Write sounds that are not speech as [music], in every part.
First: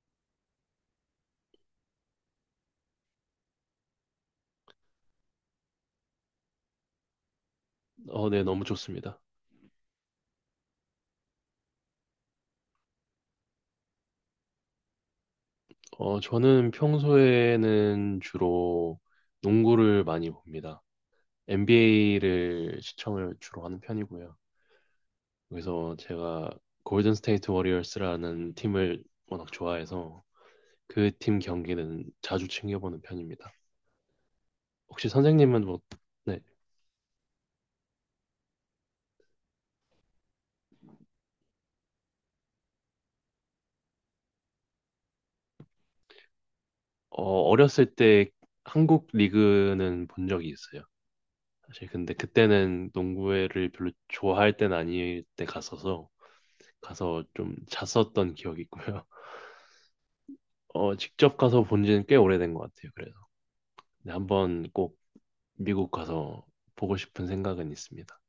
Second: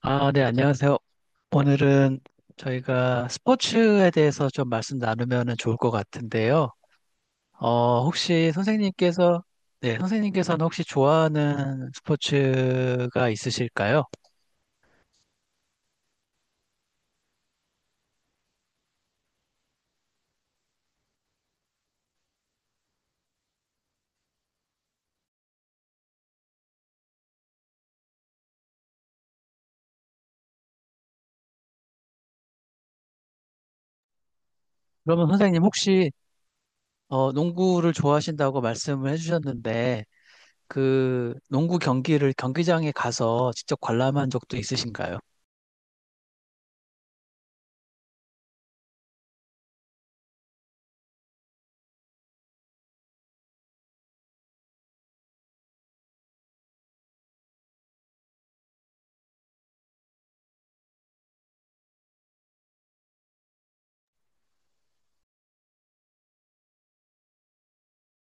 아, 네, 안녕하세요. 오늘은 저희가 스포츠에 대해서 좀 말씀 나누면 좋을 것 같은데요. 네, 혹시 너무 좋습니다. 선생님께서, 네, 선생님께서는 혹시 좋아하는 스포츠가 있으실까요? 저는 평소에는 주로 농구를 많이 봅니다. NBA를 시청을 주로 하는 편이고요. 그래서 제가 골든 스테이트 워리어스라는 팀을 워낙 좋아해서 그 팀 경기는 자주 챙겨보는 편입니다. 혹시 그러면 선생님 선생님은 뭐, 혹시, 네, 농구를 좋아하신다고 말씀을 해주셨는데, 그 농구 경기를 경기장에 가서 직접 관람한 적도 있으신가요? 어렸을 때 한국 리그는 본 적이 있어요. 사실 근데 그때는 농구를 회 별로 좋아할 땐 아닐 때 갔어서 가서 좀 잤었던 기억이 있고요. [laughs] 직접 가서 본 지는 꽤 오래된 것 같아요. 그래서 근데 한번 꼭 미국 가서 보고 싶은 생각은 있습니다.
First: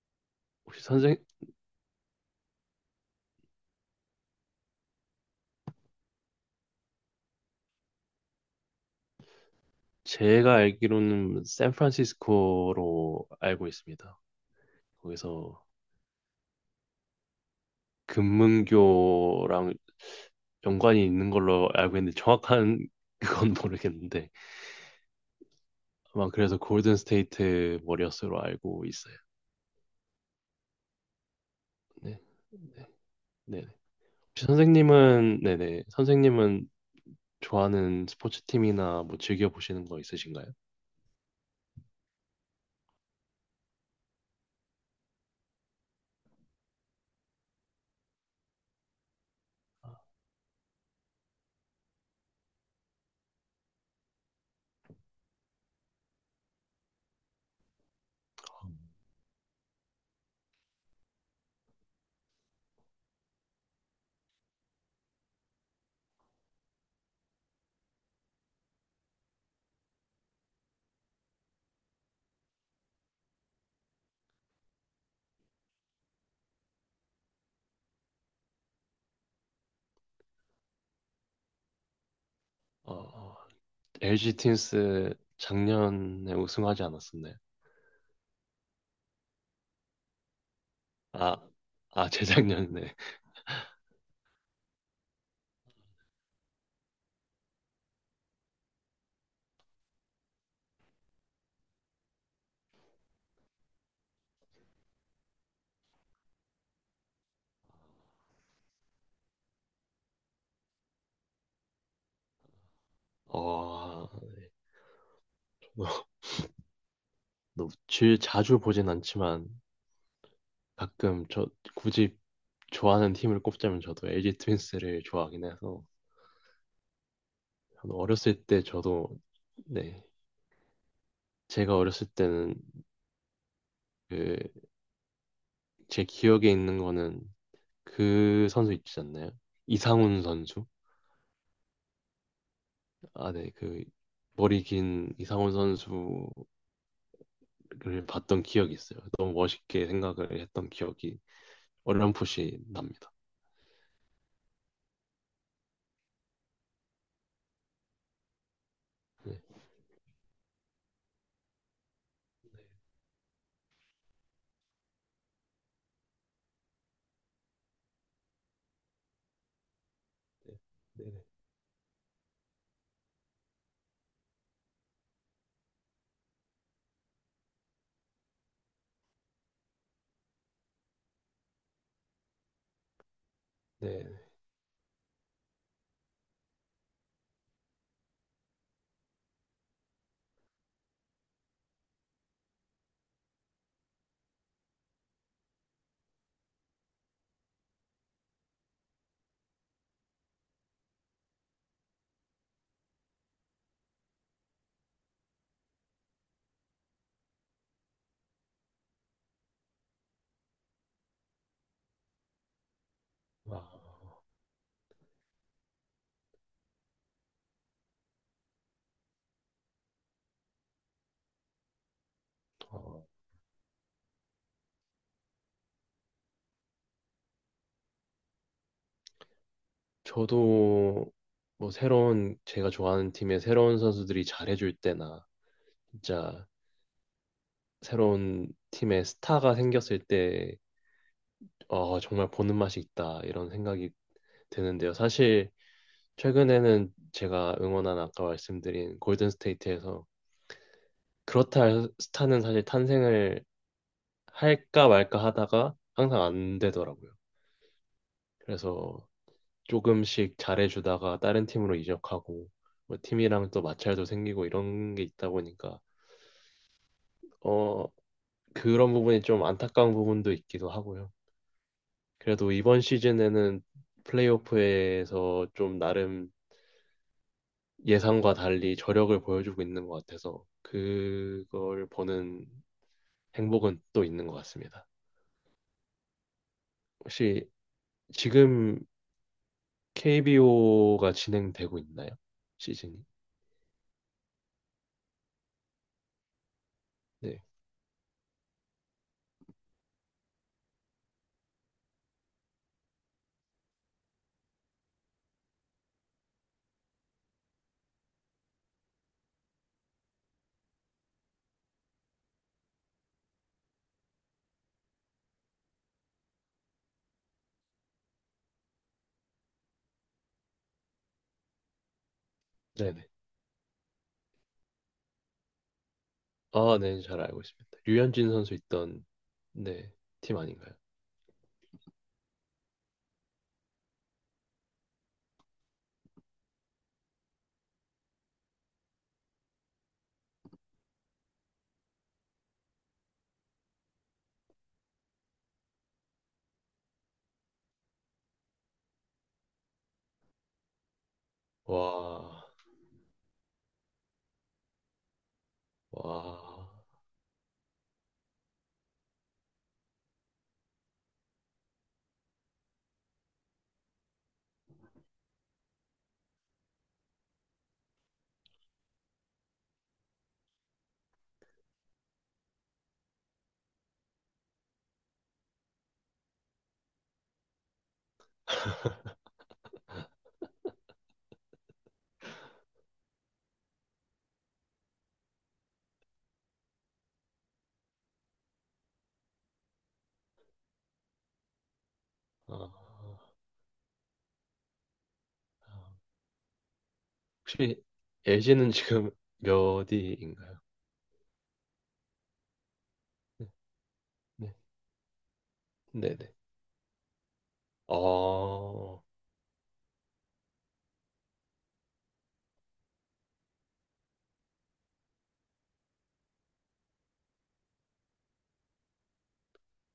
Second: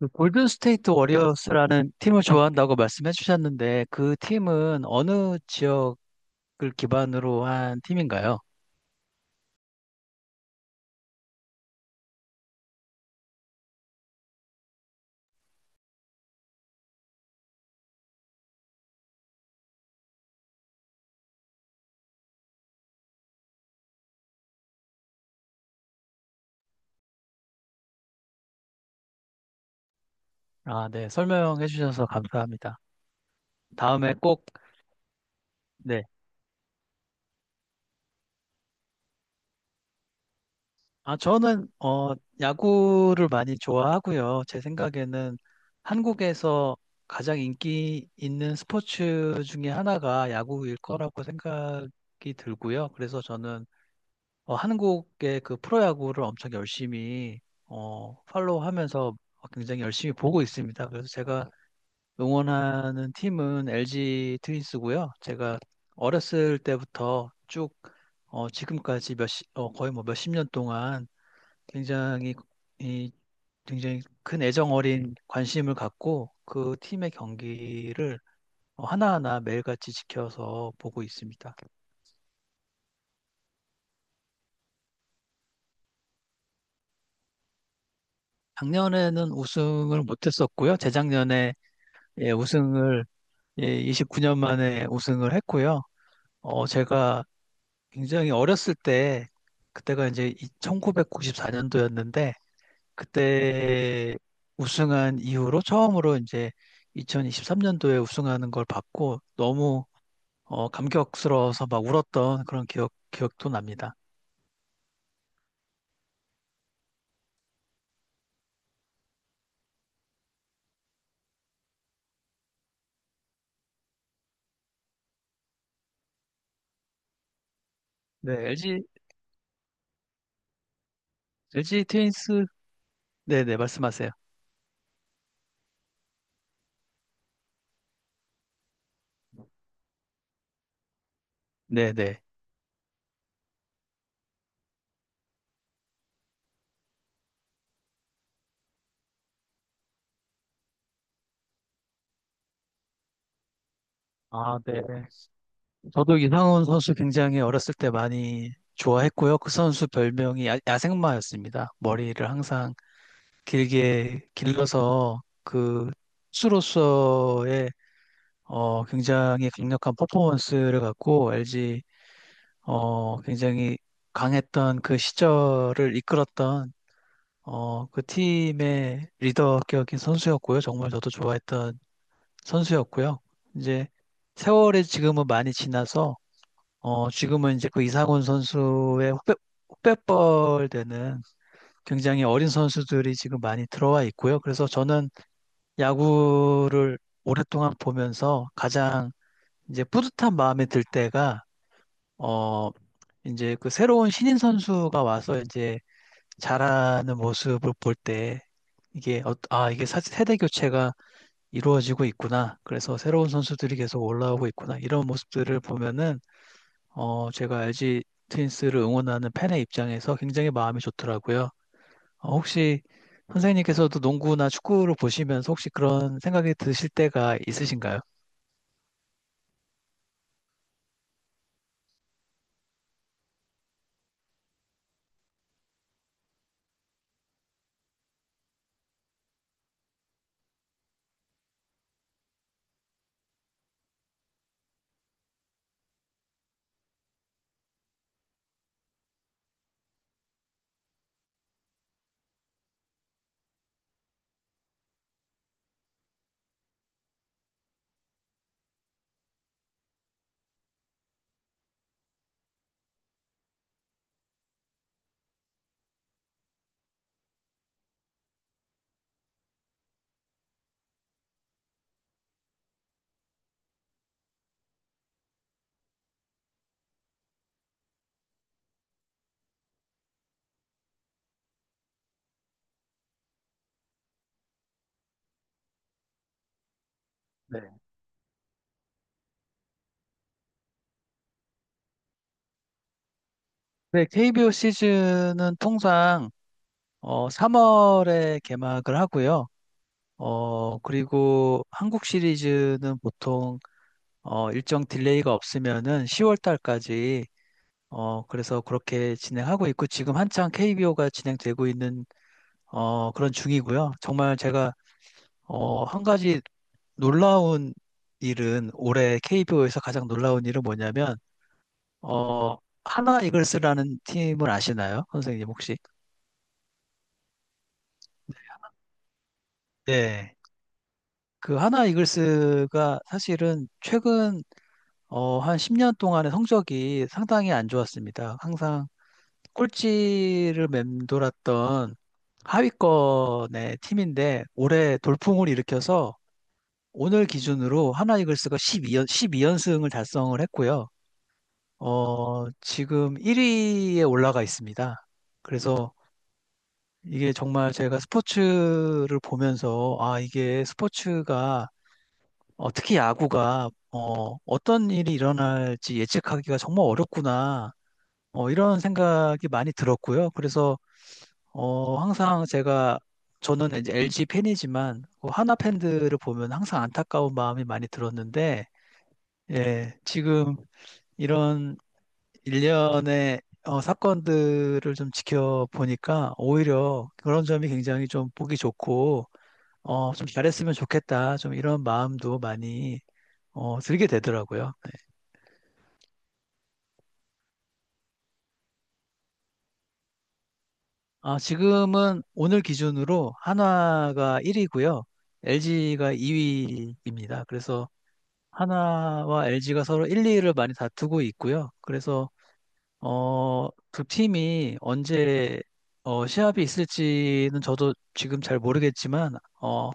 그 골든 혹시 스테이트 선생 워리어스라는 팀을 좋아한다고 말씀해 주셨는데, 그 팀은 어느 지역 글 기반으로 한 팀인가요? 제가 알기로는 샌프란시스코로 알고 있습니다. 거기서 금문교랑 연관이 있는 걸로 알고 있는데 정확한 [laughs] 그건 모르겠는데 아마 그래서 골든 스테이트 머리였스로 알고 있어요. 아, 네. 설명해 주셔서 네. 감사합니다. 네. 네. 다음에 꼭, 혹시 선생님은 네네 네. 선생님은 좋아하는 스포츠 팀이나 뭐 즐겨 보시는 거 있으신가요? 아, 저는, 야구를 많이 좋아하고요. 제 생각에는 한국에서 가장 인기 있는 스포츠 중에 하나가 야구일 거라고 생각이 들고요. 그래서 저는, 한국의 그 프로야구를 엄청 열심히, 팔로우 하면서 굉장히 열심히 보고 있습니다. 그래서 제가 응원하는 팀은 LG 트윈스고요. 제가 어렸을 때부터 쭉 지금까지 거의 뭐 몇십 년 동안 굉장히 이 굉장히 큰 애정 어린 관심을 갖고 그 팀의 경기를 하나하나 매일같이 지켜서 보고 있습니다. 어, 어, LG 윈스 작년에 우승하지 않았었나요? 작년에는 우승을 못했었고요. 아, 재작년에 아 [laughs] 예, 재작년에. 우승을 예, 29년 만에 우승을 했고요. 제가 굉장히 어렸을 때, 그때가 이제 1994년도였는데, 그때 우승한 이후로 처음으로 이제 2023년도에 우승하는 걸 봤고, 너무 감격스러워서 막 울었던 그런 기억도 납니다. 어, 자주 보진 않지만 가끔 저 굳이 좋아하는 팀을 꼽자면 저도 LG 트윈스를 좋아하긴 해서 저는 어렸을 네, 때 저도 네 제가 LG 어렸을 트윈스, 때는 네네, 말씀하세요. 그 제 기억에 있는 거는 그 선수 있지 않나요? 이상훈 선수 네네. 아, 네, 그 머리 긴 이상훈 선수를 봤던 기억이 있어요. 너무 멋있게 생각을 했던 기억이 어렴풋이 납니다. 아, 네. 저도 이상훈 선수 굉장히 어렸을 때 많이 네, 좋아했고요. 그 선수 별명이 야생마였습니다. 머리를 항상 길게 길러서 그 수로서의 굉장히 강력한 네, 퍼포먼스를 네, 갖고 LG 굉장히 강했던 그 시절을 이끌었던 그 팀의 리더격인 선수였고요. 정말 저도 좋아했던 선수였고요. 이제 네. 세월이 지금은 많이 지나서 지금은 이제 그 이상훈 선수의 후배뻘 되는 굉장히 어린 선수들이 지금 많이 들어와 있고요. 그래서 저는 야구를 오랫동안 보면서 가장 이제 뿌듯한 마음이 들 때가, 어, 이제 그 새로운 신인 선수가 와서 이제 잘하는 모습을 볼 때, 이게, 아, 이게 세대 교체가 이루어지고 있구나. 그래서 새로운 와, 선수들이 계속 올라오고 있구나. 이런 모습들을 보면은, 제가 LG 트윈스를 응원하는 팬의 입장에서 굉장히 마음이 좋더라고요. 혹시 어, 선생님께서도 농구나 축구를 보시면서 혹시 그런 생각이 드실 때가 있으신가요? 저도 뭐 새로운 제가 좋아하는 팀의 새로운 선수들이 잘해줄 때나 진짜 새로운 팀의 스타가 생겼을 때 정말 보는 맛이 있다 이런 생각이 드는데요. 사실 최근에는 제가 응원한 아까 말씀드린 골든 스테이트에서 그렇다 스타는 사실 탄생을 할까 말까 하다가 항상 안 되더라고요. 그래서 조금씩 잘해주다가 다른 팀으로 이적하고 뭐 팀이랑 또 마찰도 생기고 이런 게 있다 보니까 어 그런 부분이 좀 안타까운 부분도 있기도 하고요. 그래도 이번 시즌에는 플레이오프에서 좀 나름 예상과 달리 저력을 보여주고 있는 것 같아서 그걸 보는 행복은 또 있는 것 같습니다. 혹시 네. 지금 KBO가 진행되고 있나요? 시즌이? 네, KBO 시즌은 통상 네. 3월에 개막을 하고요. 그리고 한국 시리즈는 보통 일정 딜레이가 없으면은 10월 달까지 그래서 그렇게 진행하고 있고 지금 한창 KBO가 진행되고 있는 그런 중이고요. 정말 제가 한 가지 놀라운 일은 올해 KBO에서 가장 놀라운 일은 뭐냐면 어, 네네. 하나 이글스라는 팀을 아시나요? 선생님 혹시? 아, 네, 잘 알고 있습니다. 류현진 선수 있던, 네, 네. 팀 아닌가요? 그 하나 이글스가 사실은 최근 한 10년 동안의 성적이 상당히 안 좋았습니다. 항상 꼴찌를 맴돌았던 하위권의 팀인데 올해 돌풍을 일으켜서 오늘 기준으로 하나 이글스가 연승을 달성을 했고요. 와, 지금 1위에 올라가 있습니다. 그래서 와, 이게 정말 제가 스포츠를 보면서 아, 이게 스포츠가 특히 야구가 어떤 일이 일어날지 예측하기가 정말 어렵구나. 이런 생각이 많이 들었고요. 그래서 항상 제가 저는 이제 LG 팬이지만 그 하나 팬들을 보면 항상 안타까운 마음이 많이 들었는데 예, 지금 이런 일련의 사건들을 좀 지켜보니까 오히려 그런 점이 굉장히 좀 보기 좋고 좀 잘했으면 좋겠다. 좀 이런 마음도 아, 많이 들게 되더라고요. 아. 혹시 LG는 지금 몇 위인가요? 아, 지금은 오늘 기준으로 네, 한화가 네, 1위고요. LG가 네네. 2위입니다. 그래서 아, 한화와 LG가 서로 1, 2위를 많이 다투고 있고요. 그래서 두 팀이 언제 시합이 있을지는 저도 지금 잘 모르겠지만 어,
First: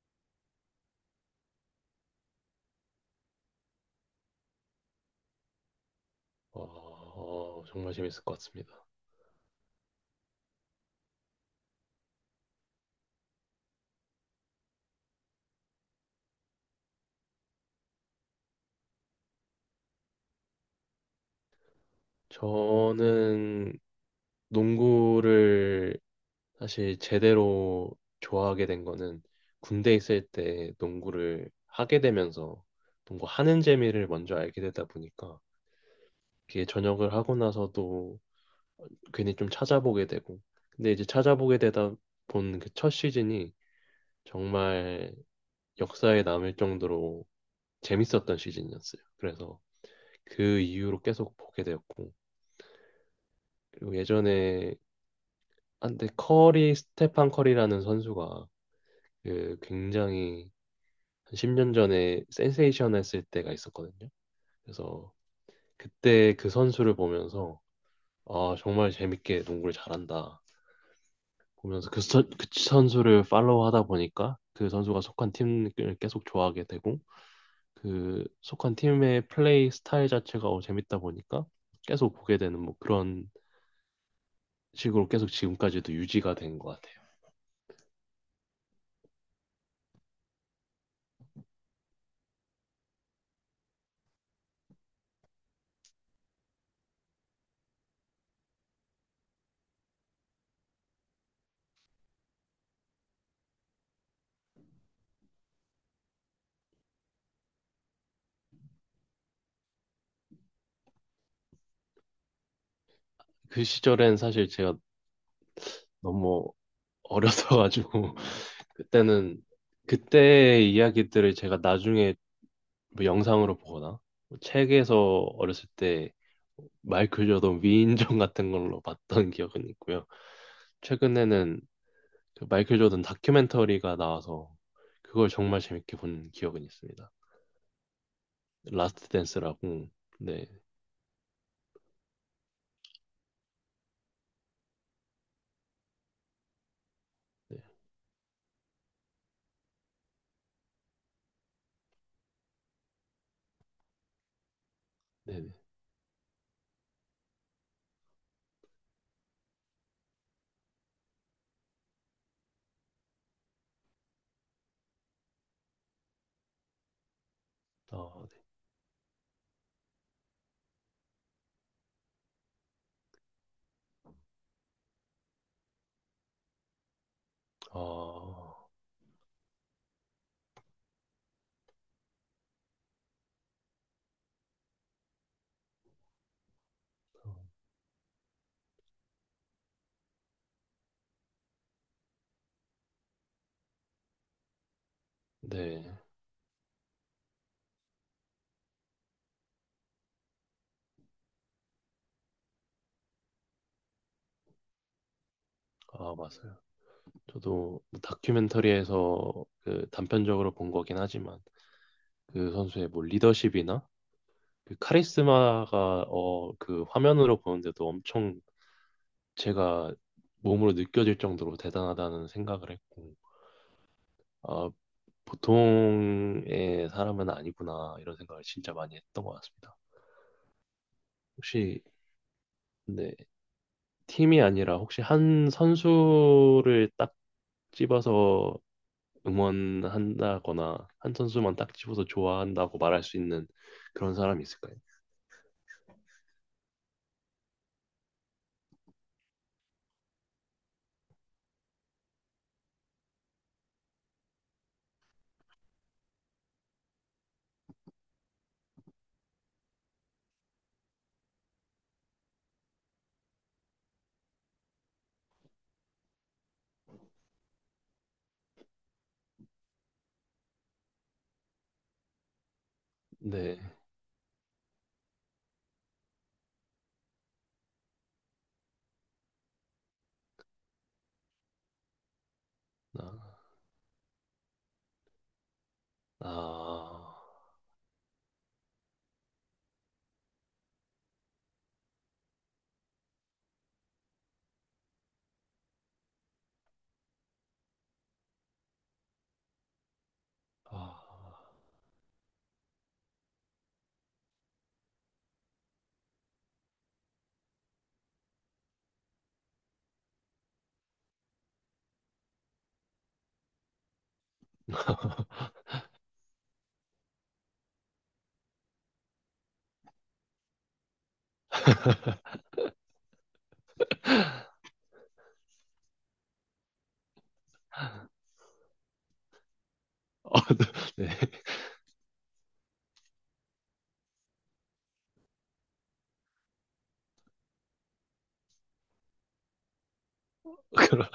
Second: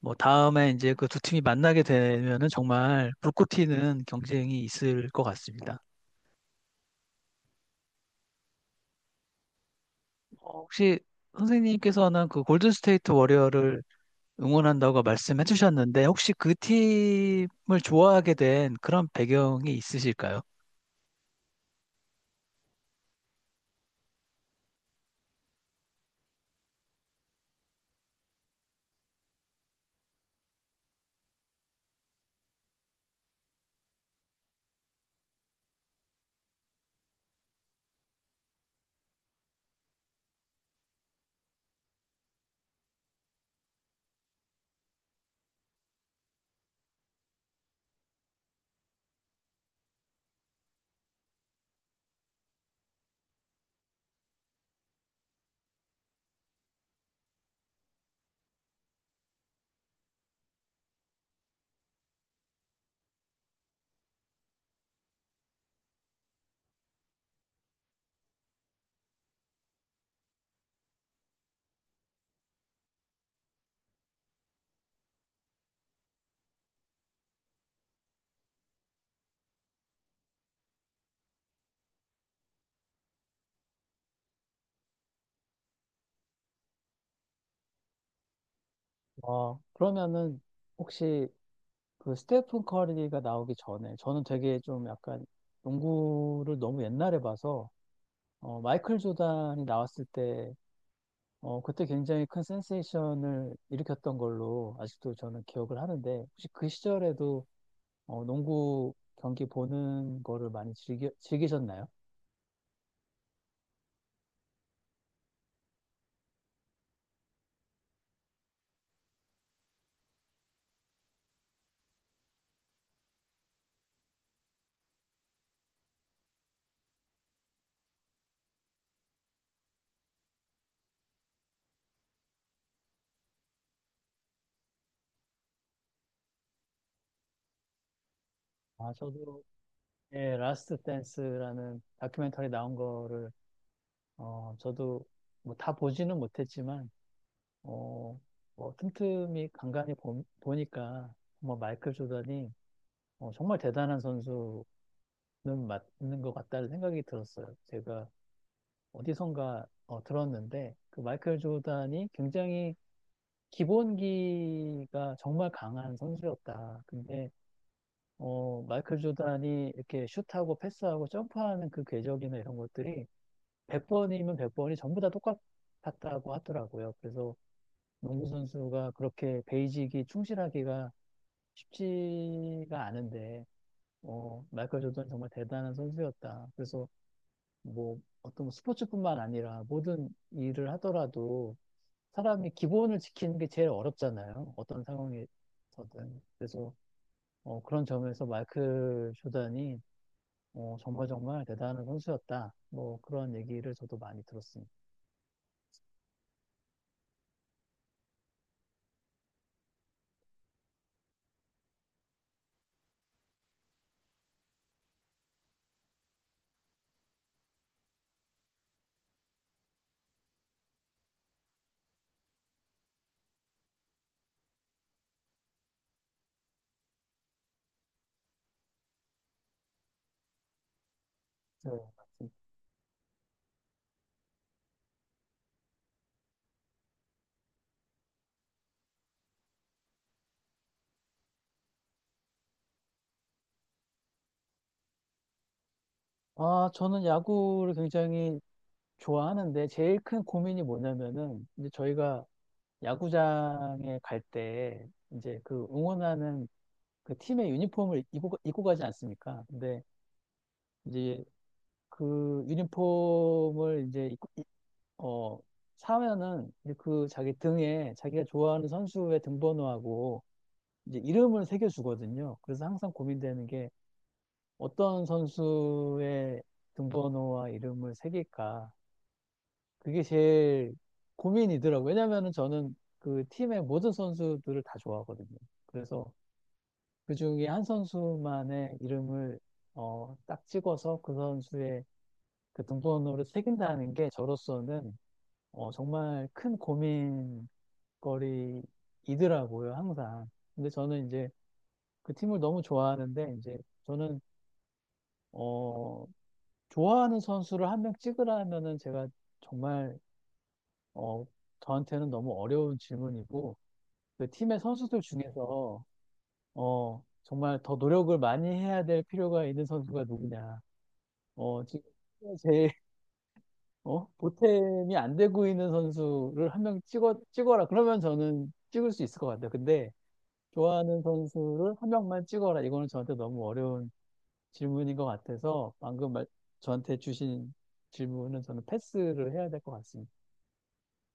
뭐 다음에 이제 그 두 팀이 만나게 되면은 정말 불꽃 튀는 경쟁이 있을 것 같습니다. 아, 정말 재밌을 것 같습니다. 혹시 선생님께서는 그 골든스테이트 워리어를 응원한다고 말씀해 주셨는데, 혹시 그 팀을 좋아하게 된 그런 배경이 있으실까요? 저는 농구를 사실 제대로 좋아하게 된 거는 군대 있을 때 농구를 하게 되면서 농구하는 재미를 먼저 알게 되다 보니까 그게 전역을 하고 나서도 괜히 좀 찾아보게 되고 근데 이제 찾아보게 되다 본 그 첫 시즌이 정말 역사에 남을 정도로 재밌었던 시즌이었어요. 그래서 그 이후로 계속 보게 되었고 그리고 예전에 한때 커리 스테판 커리라는 선수가 그 굉장히 한 10년 전에 센세이션 했을 때가 있었거든요. 그래서 그때 그 선수를 보면서 아, 정말 재밌게 농구를 잘한다. 보면서 그 선수를 팔로우 하다 보니까 그 선수가 속한 팀을 계속 좋아하게 되고 그 속한 팀의 플레이 스타일 자체가 재밌다 보니까 계속 보게 되는 뭐 그런 식으로 계속 지금까지도 유지가 된 것 같아요. 그러면은 혹시 그 스테픈 커리가 나오기 전에 저는 되게 좀 약간 농구를 너무 옛날에 봐서 마이클 조단이 나왔을 때 그때 굉장히 큰 센세이션을 일으켰던 걸로 아직도 저는 기억을 하는데 혹시 그 시절에도 농구 경기 보는 거를 많이 즐기셨나요? 그 시절엔 사실 제가 너무 어렸어가지고 [laughs] 그때는 그때의 이야기들을 제가 나중에 뭐 영상으로 보거나 뭐 책에서 어렸을 때 마이클 조던 위인전 같은 걸로 봤던 기억은 있고요. 최근에는 그 마이클 조던 다큐멘터리가 나와서 그걸 정말 재밌게 본 기억은 있습니다. 아, 라스트 저도 댄스라고. 예, 네, 라스트 댄스라는 다큐멘터리 나온 거를 저도 뭐 다 보지는 못했지만 네, 어, 뭐 틈틈이 간간히 보니까 정말 마이클 조던이 정말 대단한 선수는 네, 네. 맞는 것 같다는 생각이 들었어요. 제가 어디선가 들었는데 그 마이클 조던이 굉장히 기본기가 정말 강한 선수였다. 근데 아, 네. 마이클 조던이 이렇게 슛하고 패스하고 점프하는 그 궤적이나 이런 것들이 100번이면 100번이 전부 다 똑같았다고 하더라고요. 그래서 농구 아, 선수가 그렇게 베이직이 충실하기가 쉽지가 않은데, 마이클 조던 정말 대단한 선수였다. 그래서 뭐 어떤 스포츠뿐만 아니라 모든 일을 하더라도 사람이 기본을 지키는 게 제일 어렵잖아요. 어떤 네. 상황에서든. 그래서 그런 점에서 마이클 조던이 정말 정말 대단한 선수였다. 뭐 그런 얘기를 저도 많이 들었습니다. 아, 맞아요. 저도 뭐 다큐멘터리에서 그 단편적으로 본 거긴 하지만 그 선수의 뭐 리더십이나 그 카리스마가 어 그 화면으로 보는데도 엄청 제가 몸으로 느껴질 정도로 대단하다는 생각을 했고 아 보통의 사람은 아니구나 이런 생각을 진짜 많이 했던 것 같습니다. 혹시 그래서 근데 팀이 아니라 혹시 한 선수를 딱 집어서 응원한다거나 한 선수만 딱 집어서 좋아한다고 말할 수 있는 그런 사람이 있을까요? 아, 저는 야구를 굉장히 좋아하는데 제일 큰 고민이 뭐냐면은 이제 저희가 야구장에 갈 때 이제 그 응원하는 그 팀의 유니폼을 입고 가지 않습니까? 근데 이제 그 유니폼을 이제 어, 사면은 이제 그 자기 등에 자기가 좋아하는 선수의 등번호하고 이제 이름을 새겨주거든요. 그래서 항상 고민되는 네. 게 어떤 선수의 등번호와 이름을 새길까? 그게 제일 고민이더라고요. 왜냐면은 저는 아, 그 팀의 모든 선수들을 다 좋아하거든요. 그래서 아, 그 중에 한 선수만의 이름을 딱 찍어서 그 선수의 그 등번호를 새긴다는 게 저로서는 정말 큰 고민거리이더라고요, 항상. 근데 아. 저는 이제 그 팀을 너무 좋아하는데 이제 저는 어, 좋아하는 선수를 한 명 찍으라면은 제가 정말 어, 저한테는 너무 어려운 질문이고 그 팀의 선수들 중에서 정말 더 노력을 많이 해야 될 필요가 있는 선수가 누구냐. 지금 제일 보탬이 안 되고 있는 선수를 한 명 찍어라. 그러면 저는 찍을 수 있을 것 같아요. 근데 어, [laughs] 좋아하는 네. 선수를 한 명만 찍어라. 이거는 저한테 너무 어려운 질문인 것 같아서 방금 저한테 주신 질문은 저는 패스를 해야 될 것 같습니다. 그러-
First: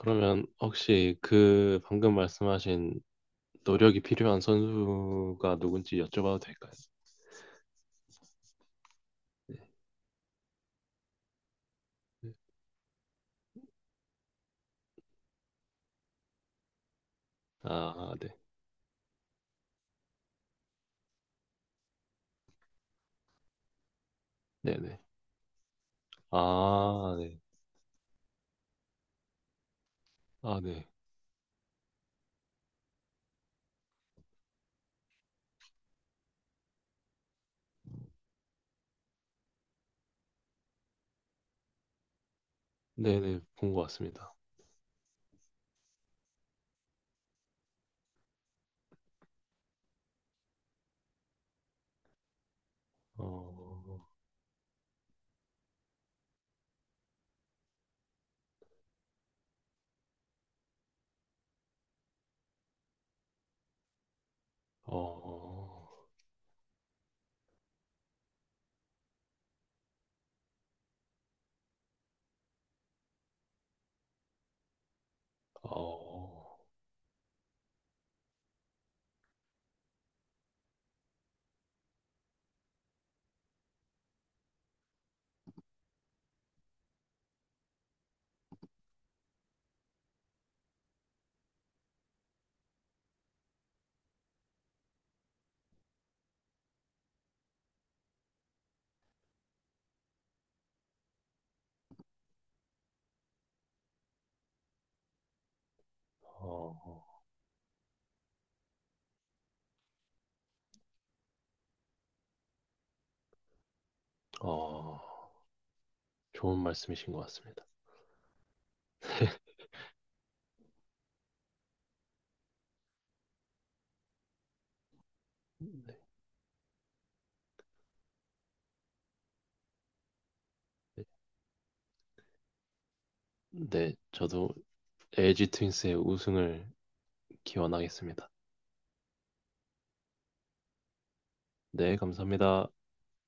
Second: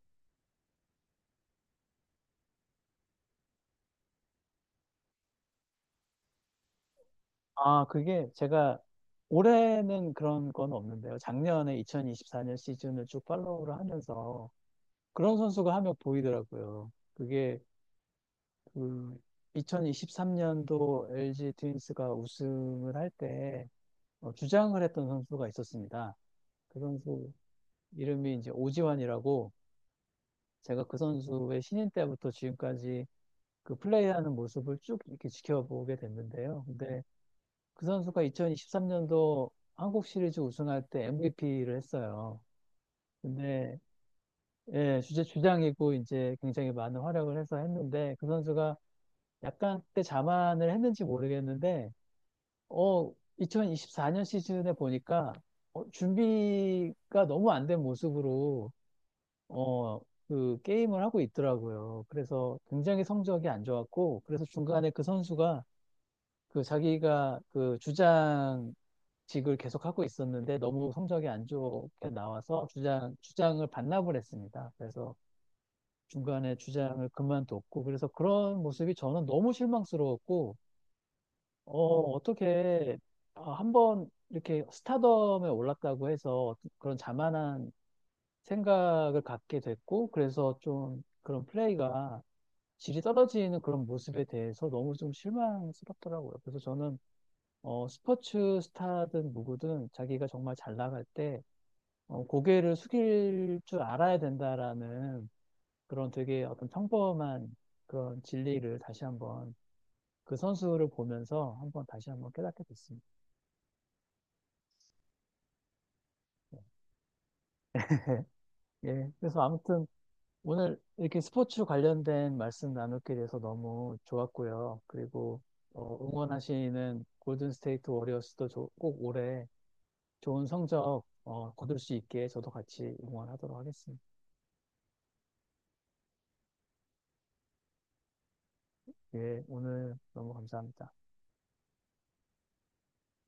그러면 혹시 그 방금 말씀하신 노력이 필요한 선수가 누군지 여쭤봐도 될까요? 아, 그게 제가 올해는 그런 건 없는데요. 작년에 네. 2024년 시즌을 쭉 팔로우를 하면서 그런 선수가 한 명 보이더라고요. 그게 아, 네. 그 2023년도 LG 트윈스가 우승을 할때 주장을 네네. 했던 선수가 있었습니다. 그 아, 선수 네. 이름이 이제 오지환이라고 아, 제가 네. 그 선수의 신인 때부터 지금까지 그 플레이하는 모습을 쭉 이렇게 지켜보게 됐는데요. 근데 그 선수가 2023년도 한국 시리즈 우승할 때 MVP를 했어요. 네네. 본 근데 것 같습니다. 예, 주제 주장이고 이제 굉장히 많은 활약을 해서 했는데 그 선수가 약간 그때 자만을 했는지 모르겠는데 어 어, 2024년 시즌에 보니까 준비가 너무 안 된 모습으로 어 그 게임을 하고 있더라고요. 그래서 굉장히 성적이 안 좋았고 그래서 중간에 그 선수가 어, 그 자기가 그 주장직을 계속 하고 있었는데 너무 성적이 안 좋게 나와서 주장을 반납을 했습니다. 그래서 중간에 어, 주장을 그만뒀고 그래서 그런 모습이 저는 너무 실망스러웠고 어, 어떻게 아, 한번 이렇게 스타덤에 올랐다고 해서 그런 자만한 생각을 갖게 됐고 그래서 좀 그런 플레이가 질이 떨어지는 그런 모습에 대해서 너무 좀 실망스럽더라고요. 그래서 저는 스포츠 스타든 누구든 자기가 정말 잘 나갈 때 고개를 숙일 줄 알아야 된다라는 그런 되게 어떤 어, 평범한 그런 진리를 다시 한번 그 선수를 보면서 한번 다시 한번 깨닫게 됐습니다. 어. 좋은 [laughs] 말씀이신 것 같습니다. 네. 예. 그래서 아무튼 오늘 이렇게 스포츠 관련된 말씀 나누게 돼서 너무 좋았고요. 그리고 네, 응원하시는 골든 스테이트 워리어스도 꼭 올해 좋은 성적 네, 거둘 수 있게 저도 같이 응원하도록 네, 하겠습니다. 저도 LG 트윈스의 우승을 기원하겠습니다. 예, 오늘 너무 감사합니다. 네, 감사합니다.